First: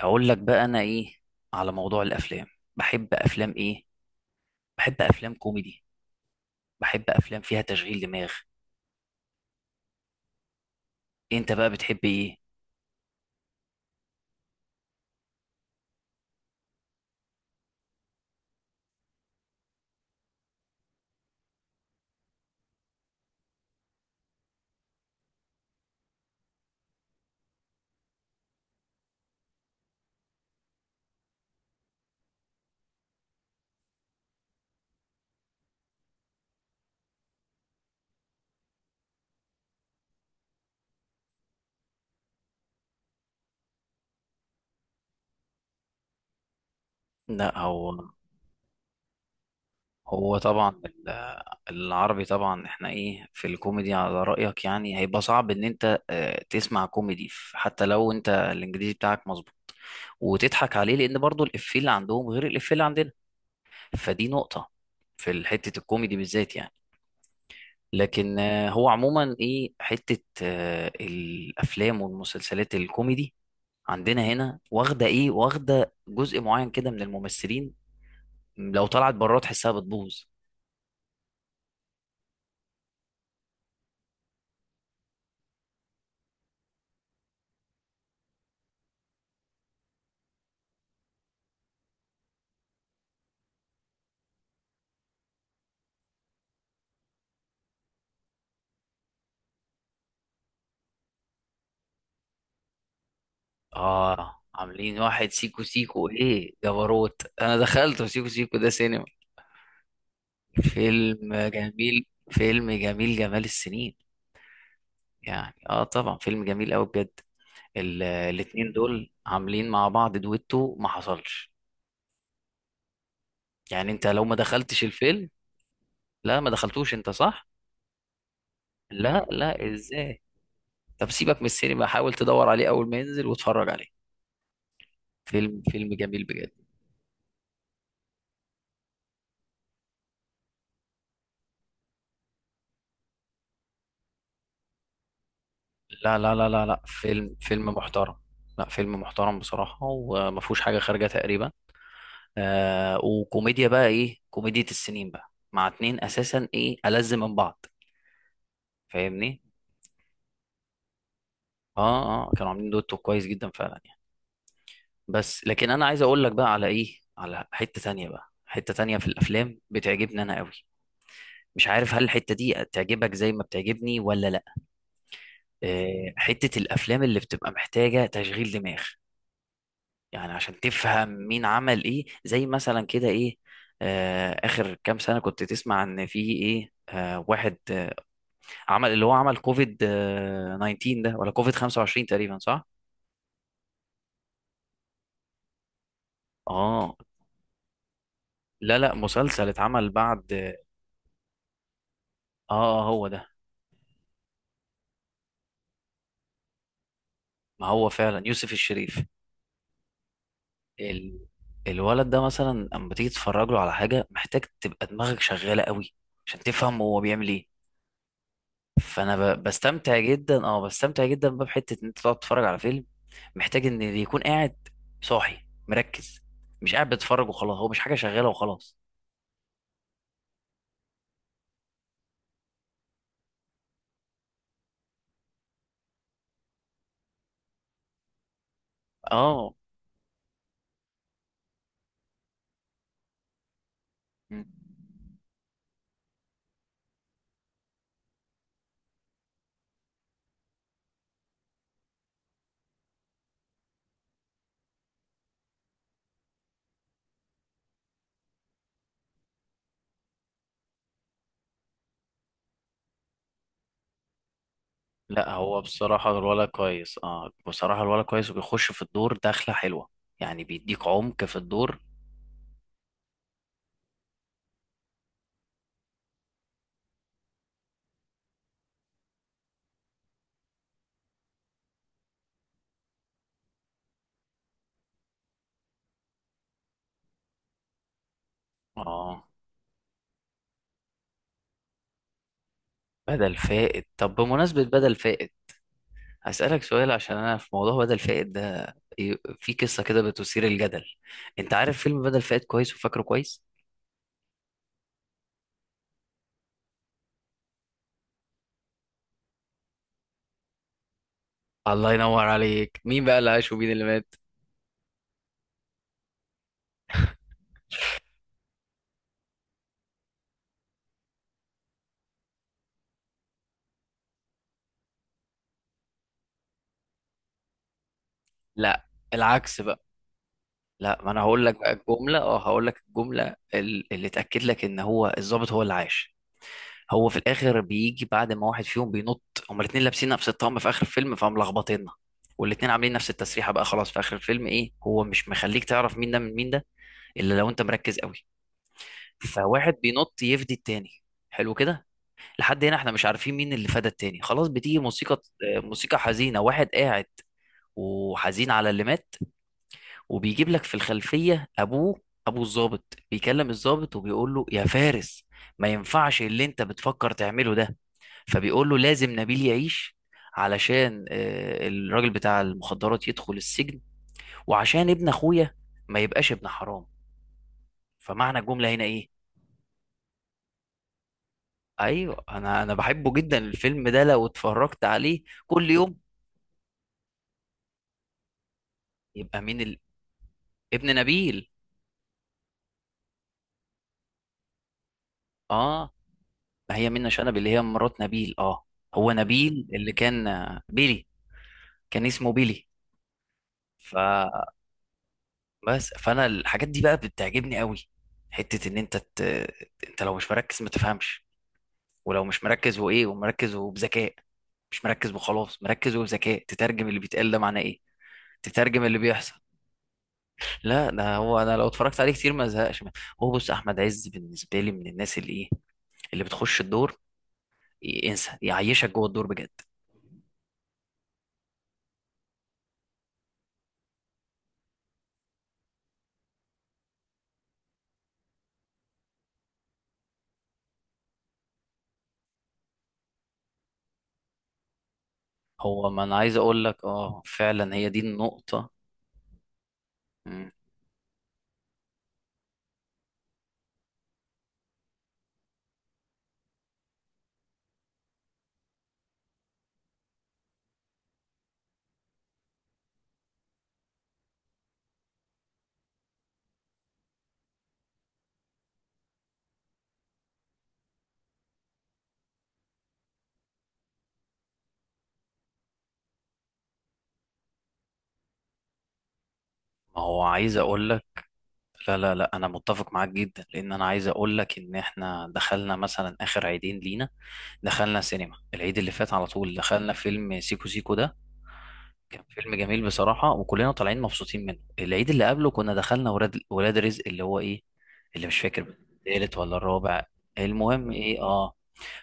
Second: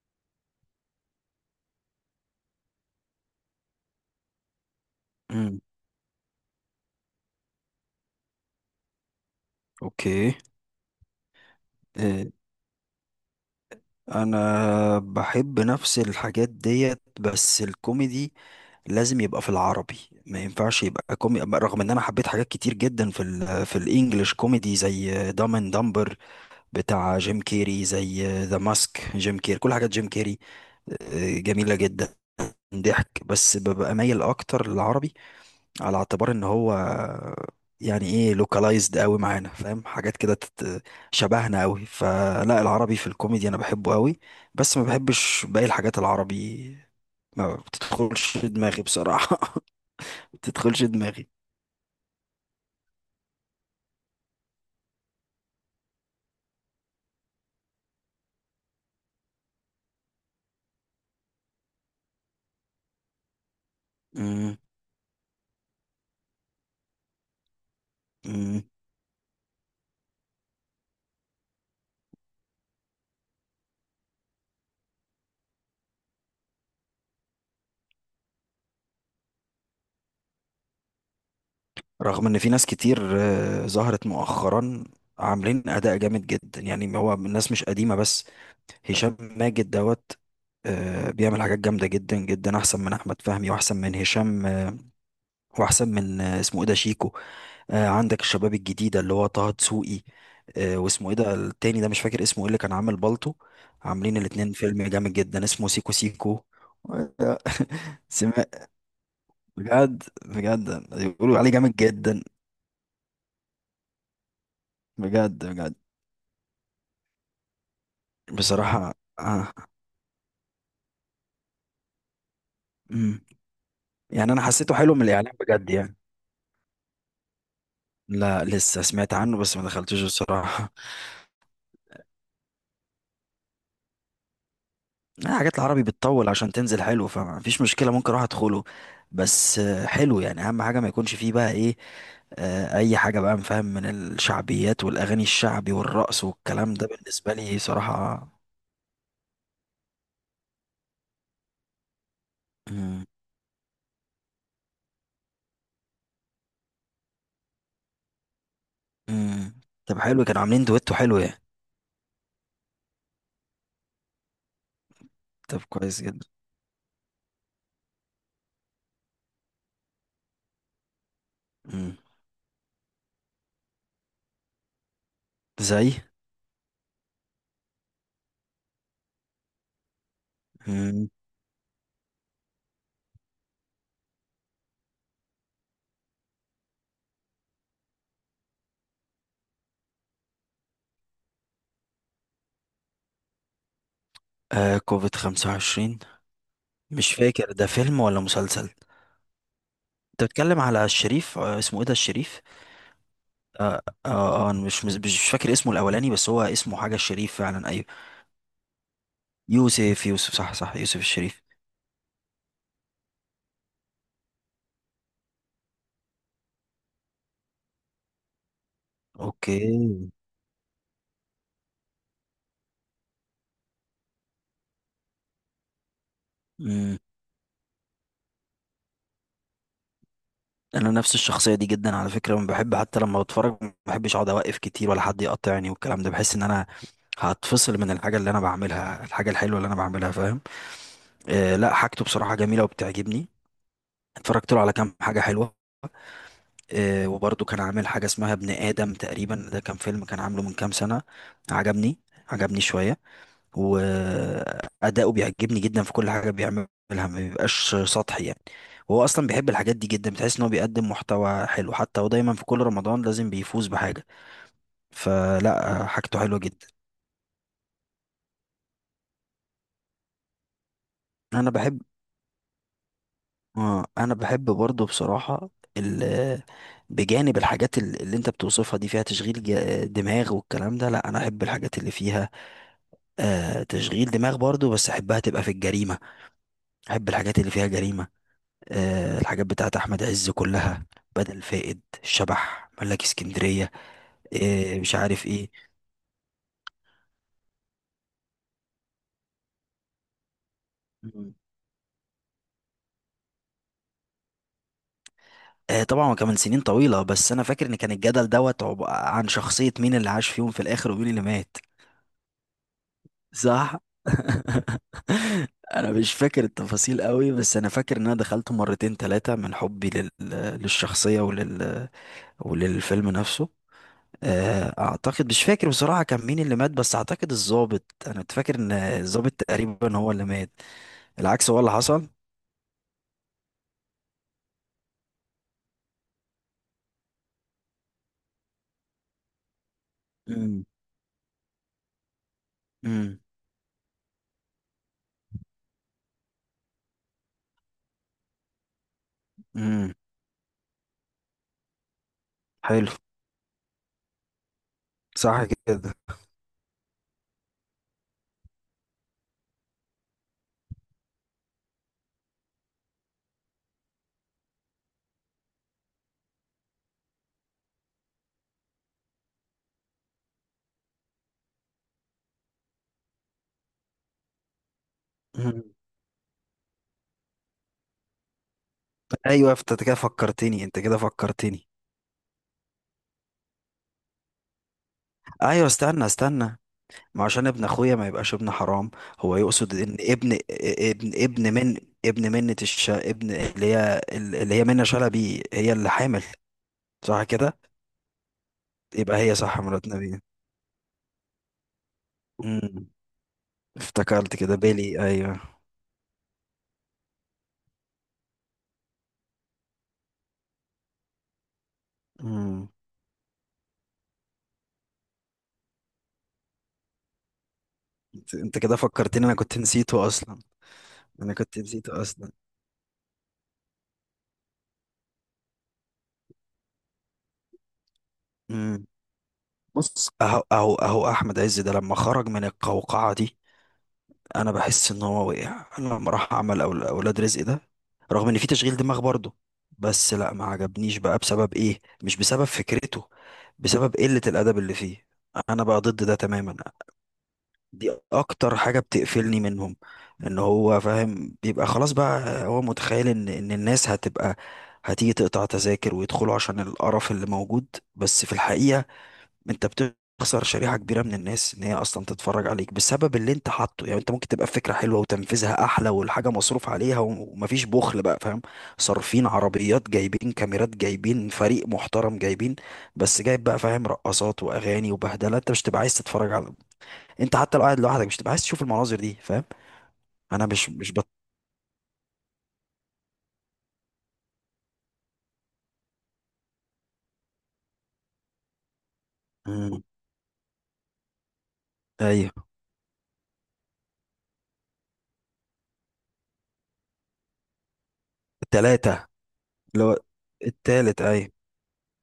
اقول لك بقى، انا ايه على موضوع الافلام؟ بحب افلام ايه؟ بحب افلام امم. كوميدي. بحب افلام فيها تشغيل دماغ. اوكي. انت بقى بتحب إيه، ايه؟ انا بحب نفس الحاجات ديت، بس الكوميدي لازم يبقى في العربي. ما ينفعش يبقى كوميدي، رغم ان انا حبيت حاجات كتير جدا في الانجليش كوميدي زي دام اند دمبر، بتاع جيم كيري، زي ذا ماسك جيم كيري، كل حاجات جيم كيري جميلة جدا. ضحك، بس ببقى مايل اكتر للعربي، على اعتبار ان هو يعني ايه لوكالايزد قوي معانا، فاهم حاجات كده شبهنا قوي، فلا العربي في الكوميدي انا بحبه قوي. بس ما بحبش باقي الحاجات العربي، ما لا، هو بتدخلش دماغي بصراحة. هو ما طبعا بتدخلش دماغي. العربي، طبعا احنا ايه في الكوميدي على رأيك، يعني هيبقى صعب ان انت تسمع كوميدي حتى لو انت الانجليزي بتاعك مظبوط وتضحك عليه، لان برضو الافيه اللي عندهم غير الافيه اللي عندنا. فدي مم. نقطة في حتة الكوميدي بالذات يعني. لكن مم. هو عموما ايه، حتة الافلام والمسلسلات الكوميدي عندنا هنا واخدة جزء معين كده من الممثلين. لو طلعت بره تحسها بتبوظ. رغم ان في ناس كتير ظهرت مؤخرا، عاملين اداء جامد جدا، يعني هو الناس مش قديمة بس. هشام ماجد دوت، بيعمل حاجات جامدة جدا جدا، احسن من احمد فهمي واحسن من هشام، واحسن من اسمه ايه ده شيكو. آه، عندك الشباب الجديده اللي هو طه دسوقي. آه، واسمه ايه ده التاني ده؟ مش فاكر اسمه ايه اللي كان عامل بالطو. عاملين اه، الاتنين فيلم عاملين جامد واحد جدا سيكو اسمه سيكو سيكو سيكو. ايه جبروت، آه، انا دخلت سيكو سمع. سيكو ده سينما. بجد بجد فيلم بيقولوا عليه جامد جميل. جدا. فيلم جميل، جمال السنين. بجد يعني بجد اه طبعا فيلم جميل قوي بجد. الاتنين بصراحه. دول آه. عاملين مع بعض دويتو ما حصلش. مم. يعني انت لو يعني ما انا حسيته دخلتش حلو من الفيلم؟ الاعلان بجد يعني. لا، ما دخلتوش انت، صح؟ لا، لسه سمعت لا عنه بس ما لا، دخلتوش ازاي! بصراحه. طب سيبك من السينما، حاول تدور عليه اول ما ينزل واتفرج عليه. لا، حاجات فيلم العربي فيلم جميل بتطول بجد. عشان تنزل حلو، فمفيش مشكلة، ممكن اروح ادخله. بس حلو يعني، اهم حاجة ما يكونش فيه بقى ايه، اي حاجة بقى مفهم من الشعبيات والاغاني الشعبي لا والرقص لا لا لا والكلام لا، ده بالنسبة فيلم لي فيلم محترم. صراحة. لا، فيلم محترم بصراحة، وما فيهوش حاجة خارجة تقريبا. مم. وكوميديا بقى ايه، كوميديا السنين بقى، مع اتنين اساسا، ايه ألذ من بعض. فاهمني؟ مم. طب حلو، كانوا عاملين دويتو حلو يعني. اه اه، كانوا عاملين دوتو كويس جدا فعلا يعني. بس طب لكن انا عايز كويس اقول جدا. لك بقى على ايه، على حتة تانية بقى، حتة تانية في الافلام بتعجبني انا قوي. مش عارف مم. هل الحتة دي تعجبك زي ما بتعجبني ولا لا. زي. حتة الأفلام اللي بتبقى محتاجة تشغيل دماغ، يعني عشان تفهم مم. مين عمل إيه، زي مثلا كده إيه. آخر كام سنة كنت تسمع إن في إيه، واحد عمل اللي هو عمل كوفيد 19 ده، ولا كوفيد 25 تقريبا، صح؟ آه كوفيد 25. آه. مش فاكر ده فيلم ولا مسلسل. لا لا، مسلسل اتعمل انت بعد. بتتكلم على الشريف، آه، اسمه ايه ده الشريف؟ آه آه، هو ده. اه اه. آه، انا مش فاكر اسمه الاولاني، بس هو اسمه حاجه الشريف ما فعلا، ايوه. هو فعلا يوسف الشريف. يوسف يوسف صح صح، يوسف ال... الشريف. الولد ده مثلا اما تيجي تتفرج له على حاجه، محتاج تبقى دماغك شغاله قوي عشان تفهم هو بيعمل ايه. فانا ب... بستمتع اوكي. جدا اه بستمتع جدا بقى، بحته ان انت تقعد تتفرج على فيلم محتاج ان اللي يكون قاعد صاحي مركز، مش قاعد امم بيتفرج وخلاص، هو مش حاجه شغاله وخلاص. انا نفس الشخصيه دي جدا على فكره، ما بحب حتى لما بتفرج ما بحبش اقعد اوقف كتير ولا حد يقطعني والكلام ده، بحس ان انا هتفصل من الحاجه اللي انا بعملها، الحاجه اه، الحلوه اللي انا بعملها، فاهم. آه، لا، حاجته بصراحه جميله وبتعجبني. م. اتفرجت له على كام حاجه حلوه. آه، وبرضه كان عامل حاجه اسمها ابن ادم تقريبا، ده كان فيلم، كان عامله من كام سنه. عجبني، عجبني شويه. وأداؤه بيعجبني جدا في كل حاجة بيعملها، ما بيبقاش سطحي يعني. وهو أصلا بيحب الحاجات دي جدا، بتحس إن هو بيقدم محتوى حلو، حتى هو دايما في كل رمضان لازم بيفوز بحاجة. لا، هو فلا بصراحه حاجته حلوة الولد جدا. كويس. اه بصراحه الولد كويس، وبيخش في الدور دخله حلوه، يعني بيديك عمق في أنا الدور. بحب أنا بحب برضه بصراحة ال- بجانب الحاجات اللي انت بتوصفها دي فيها تشغيل دماغ والكلام ده، لا انا احب الحاجات اللي فيها تشغيل دماغ برضو، بس احبها تبقى في الجريمة. احب الحاجات اللي فيها جريمة. آه، اه، الحاجات بتاعت احمد عز كلها، بدل فائد، الشبح، ملاك بدل اسكندريه، فائد. طب بمناسبه بدل مش عارف فائد، ايه. هسألك سؤال عشان أنا في موضوع بدل فائد ده في قصة كده بتثير الجدل. مم. أنت عارف فيلم بدل فائد كويس وفاكره كويس؟ آه، طبعا كمان سنين طويله، بس انا فاكر ان كان الجدل دوت عن شخصيه مين اللي عاش فيهم في الاخر ومين اللي مات. الله ينور عليك، مين بقى اللي عاش ومين صح. اللي مات؟ انا مش فاكر التفاصيل قوي، بس انا فاكر ان انا دخلته مرتين ثلاثه من حبي للشخصيه وللفيلم نفسه. آه، اعتقد مش فاكر بصراحه كان مين اللي مات، بس اعتقد الضابط، انا كنت فاكر ان لا، الضابط العكس بقى. تقريبا هو اللي مات. لا، ما أنا هقول العكس لك هو اللي بقى حصل. الجملة، أه هقول لك الجملة ال- اللي تأكد لك إن هو الضابط هو اللي عاش. هو في الآخر بيجي بعد ما واحد فيهم بينط، هما الاتنين لابسين نفس الطقم امم. في آخر الفيلم، فملخبطينا. والاتنين عاملين نفس امم. التسريحة بقى خلاص، في آخر الفيلم إيه، هو مش مخليك تعرف مين ده من مين ده، إلا لو أنت مركز قوي. فواحد امم. بينط يفدي التاني، حلو كده. لحد هنا احنا حلو. مش عارفين مين اللي فدى التاني، خلاص. بتيجي موسيقى، صح كده. موسيقى حزينة، واحد قاعد وحزين على اللي مات، وبيجيب لك في الخلفية ابوه، ابو الضابط بيكلم الضابط وبيقول له: يا فارس، ما ينفعش اللي انت بتفكر تعمله ده. فبيقول له: لازم نبيل يعيش، علشان الراجل بتاع المخدرات يدخل السجن، وعشان ابن اخويا مم. ما يبقاش ابن حرام. فمعنى الجملة هنا ايه؟ ايوه، انت كده فكرتني، انت كده فكرتني. ايوه، انا بحبه جدا الفيلم ده، لو اتفرجت عليه ايوه، كل يوم. استنى استنى. ما عشان ابن اخويا ما يبقاش ابن حرام. هو يبقى مين يقصد ان ابن ابن ابن نبيل. ابن من ابن منة الش ابن اللي هي اللي هي منة شلبي، هي اللي اه. حامل. ما هي منة صح شلبي اللي كده. هي مرات نبيل، اه. هو يبقى هي صح، نبيل مرات اللي نبي. كان بيلي، كان اسمه بيلي، امم. افتكرت كده فبس. بيلي، ايوه. فانا الحاجات دي بقى بتعجبني قوي، حتة ان انت انت لو مش مركز ما تفهمش. ولو مش امم. مركز ومركز وبذكاء، مش مركز وخلاص، مركز وبذكاء، تترجم اللي بيتقال ده معناه ايه، انت كده تترجم اللي فكرتني، انا بيحصل. كنت نسيته اصلا، لا، ده انا هو، انا كنت لو نسيته اتفرجت عليه كتير ما ازهقش منه. هو بص، احمد عز بالنسبه لي من الناس اللي ايه، اللي بتخش الدور انسى، اصلا. يعيشك جوه الدور بجد. بص، اهو اهو اهو احمد عز ده، لما خرج من القوقعه دي، انا بحس ان هو وقع لما راح عمل أول اولاد رزق ده، رغم ان في تشغيل دماغ برضه، بس لا، ما عجبنيش بقى بسبب ايه؟ مش بسبب فكرته، بسبب قله الادب اللي فيه. انا بقى هو، ما ضد ده انا عايز تماما. اقول لك، اه فعلا هي دي دي اكتر النقطه. حاجه بتقفلني منهم، ان مم. هو فاهم بيبقى خلاص بقى هو متخيل ان الناس هتبقى هتيجي تقطع تذاكر ويدخلوا عشان القرف اللي موجود. بس في الحقيقه، انت بتخسر شريحة كبيرة من الناس ان هي اصلا تتفرج عليك بسبب اللي انت حاطه يعني. انت ممكن تبقى فكرة حلوة وتنفيذها احلى، والحاجة مصروف عليها ومفيش بخل بقى، فاهم. صارفين عربيات، جايبين كاميرات، جايبين فريق محترم، جايبين، بس جايب بقى فاهم رقصات واغاني وبهدلة، انت مش تبقى عايز تتفرج على. انت حتى لو قاعد لوحدك مش تبقى عايز تشوف المناظر دي، فاهم. ما هو انا عايز مش اقول مش لك، بط... لا لا لا، انا متفق معاك جدا، لان انا عايز اقول لك ان احنا دخلنا مثلا اخر عيدين لينا، دخلنا سينما. العيد اللي فات على طول مم. دخلنا فيلم سيكو سيكو ده، كان ايوه، فيلم جميل بصراحة، وكلنا طالعين مبسوطين منه. العيد اللي قبله كنا دخلنا ولاد رزق، اللي هو ايه، اللي مش فاكر التلاتة. التالت ولا لو. الرابع، المهم التالت، ايه، ايوه. اه.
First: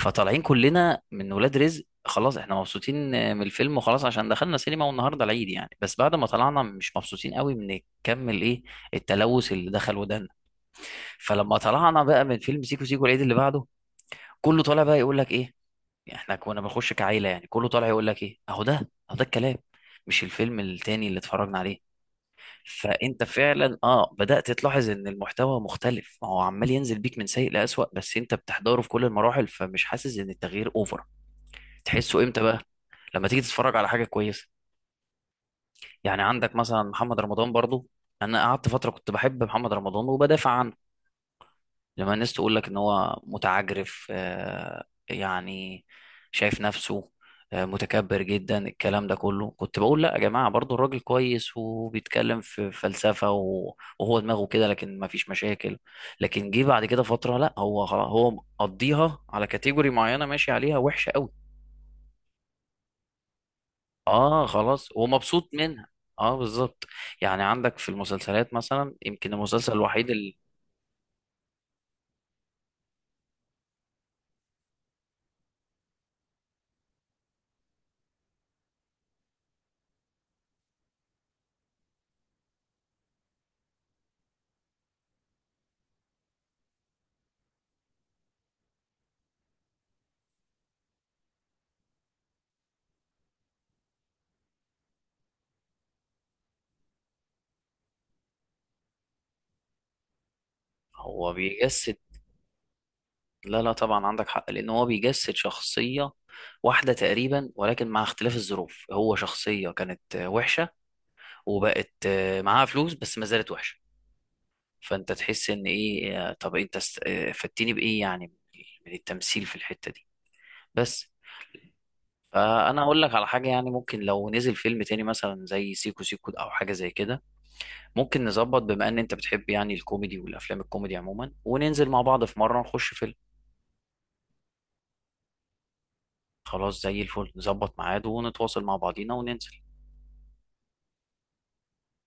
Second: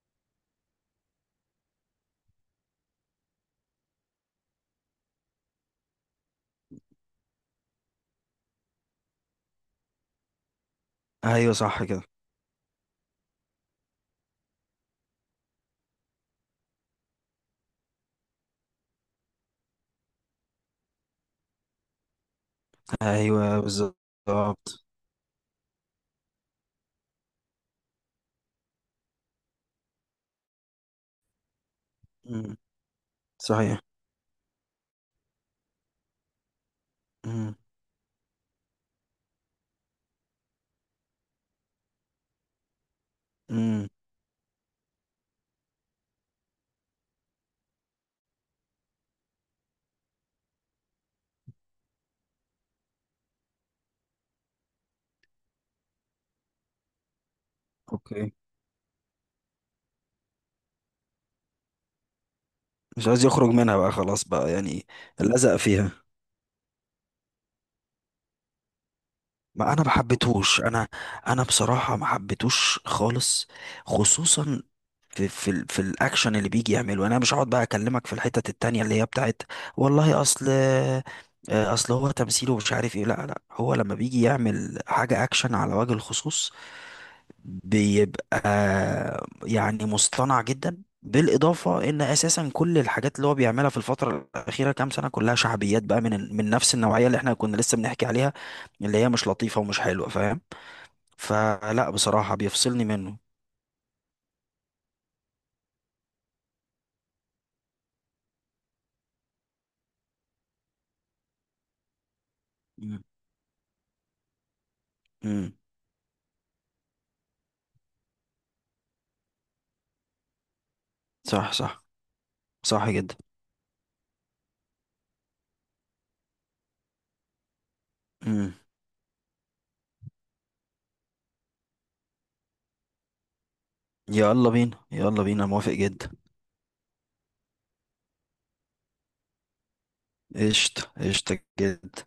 فطالعين كلنا من ولاد رزق خلاص، احنا مبسوطين من الفيلم وخلاص، عشان دخلنا سينما والنهارده العيد يعني. بس بعد ما طلعنا، مش مبسوطين قوي من كم الايه، التلوث اللي دخل ودنا. ايوه، فلما صح طلعنا كده. بقى من فيلم سيكو سيكو العيد اللي بعده، كله طالع بقى يقول لك ايه، يعني احنا كنا بنخش كعيله يعني. كله طالع يقول لك ايه، اهو ده اهو ده الكلام، مش الفيلم التاني اللي اتفرجنا عليه. فانت ايوه، فعلا اه بدات بالظبط. تلاحظ ان المحتوى مختلف، ما هو عمال ينزل بيك من سيء لاسوأ، بس انت بتحضره في كل المراحل، فمش حاسس ان التغيير اوفر. تحسه امتى مم. بقى؟ لما تيجي تتفرج صحيح. على حاجه كويسه. يعني عندك مثلا محمد رمضان مم. برضو. انا قعدت فتره كنت بحب محمد رمضان وبدافع عنه، لما الناس تقول لك ان هو مم. متعجرف يعني شايف نفسه، متكبر جدا، الكلام ده كله كنت بقول: لا يا جماعة برضو الراجل كويس، وبيتكلم في فلسفة وهو دماغه كده، لكن ما فيش مشاكل. لكن جه بعد كده فترة، لا، هو خلاص، هو اوكي. مقضيها على كاتيجوري معينة ماشي عليها وحشة قوي. مش عايز يخرج منها بقى خلاص اه بقى يعني. خلاص، ومبسوط لزق منها. فيها. اه بالظبط. يعني عندك في المسلسلات مثلا، يمكن المسلسل ما انا ما الوحيد اللي حبيتهوش انا بصراحه ما حبيتهوش خالص. خصوصا في الاكشن اللي بيجي يعمله، انا مش هقعد بقى اكلمك في الحتت التانية اللي هي بتاعت. والله، اصل هو تمثيله مش عارف ايه، لا لا، هو لما بيجي يعمل حاجه اكشن على وجه الخصوص بيبقى يعني مصطنع جدا، بالإضافة إن أساسا كل الحاجات اللي هو بيعملها في الفترة الأخيرة كام سنة كلها شعبيات بقى، من نفس النوعية اللي احنا كنا لسه بنحكي عليها، اللي هي مش لطيفة ومش حلوة، فاهم. هو فلا بيجسد. بصراحة بيفصلني منه. لا لا، طبعا عندك حق، لان هو بيجسد شخصيه واحده تقريبا، ولكن مع اختلاف الظروف، هو شخصيه كانت وحشه، وبقت معاها فلوس مم. بس ما زالت وحشه. فانت تحس مم. ان ايه، طب انت فدتني بايه يعني، من التمثيل في الحته دي، بس. صح صح. فانا صح اقول لك جدا. على حاجه، يعني ممكن لو نزل فيلم تاني مثلا زي سيكو سيكو او حاجه زي كده، ممكن مم. نظبط، بما ان انت بتحب يعني الكوميدي والافلام الكوميدي عموما، وننزل مع بعض في مره نخش فيلم. يلا بينا، يلا بينا، موافق جدا. خلاص زي الفل، نظبط ميعاد ونتواصل مع بعضينا وننزل. قشطة قشطة جدا.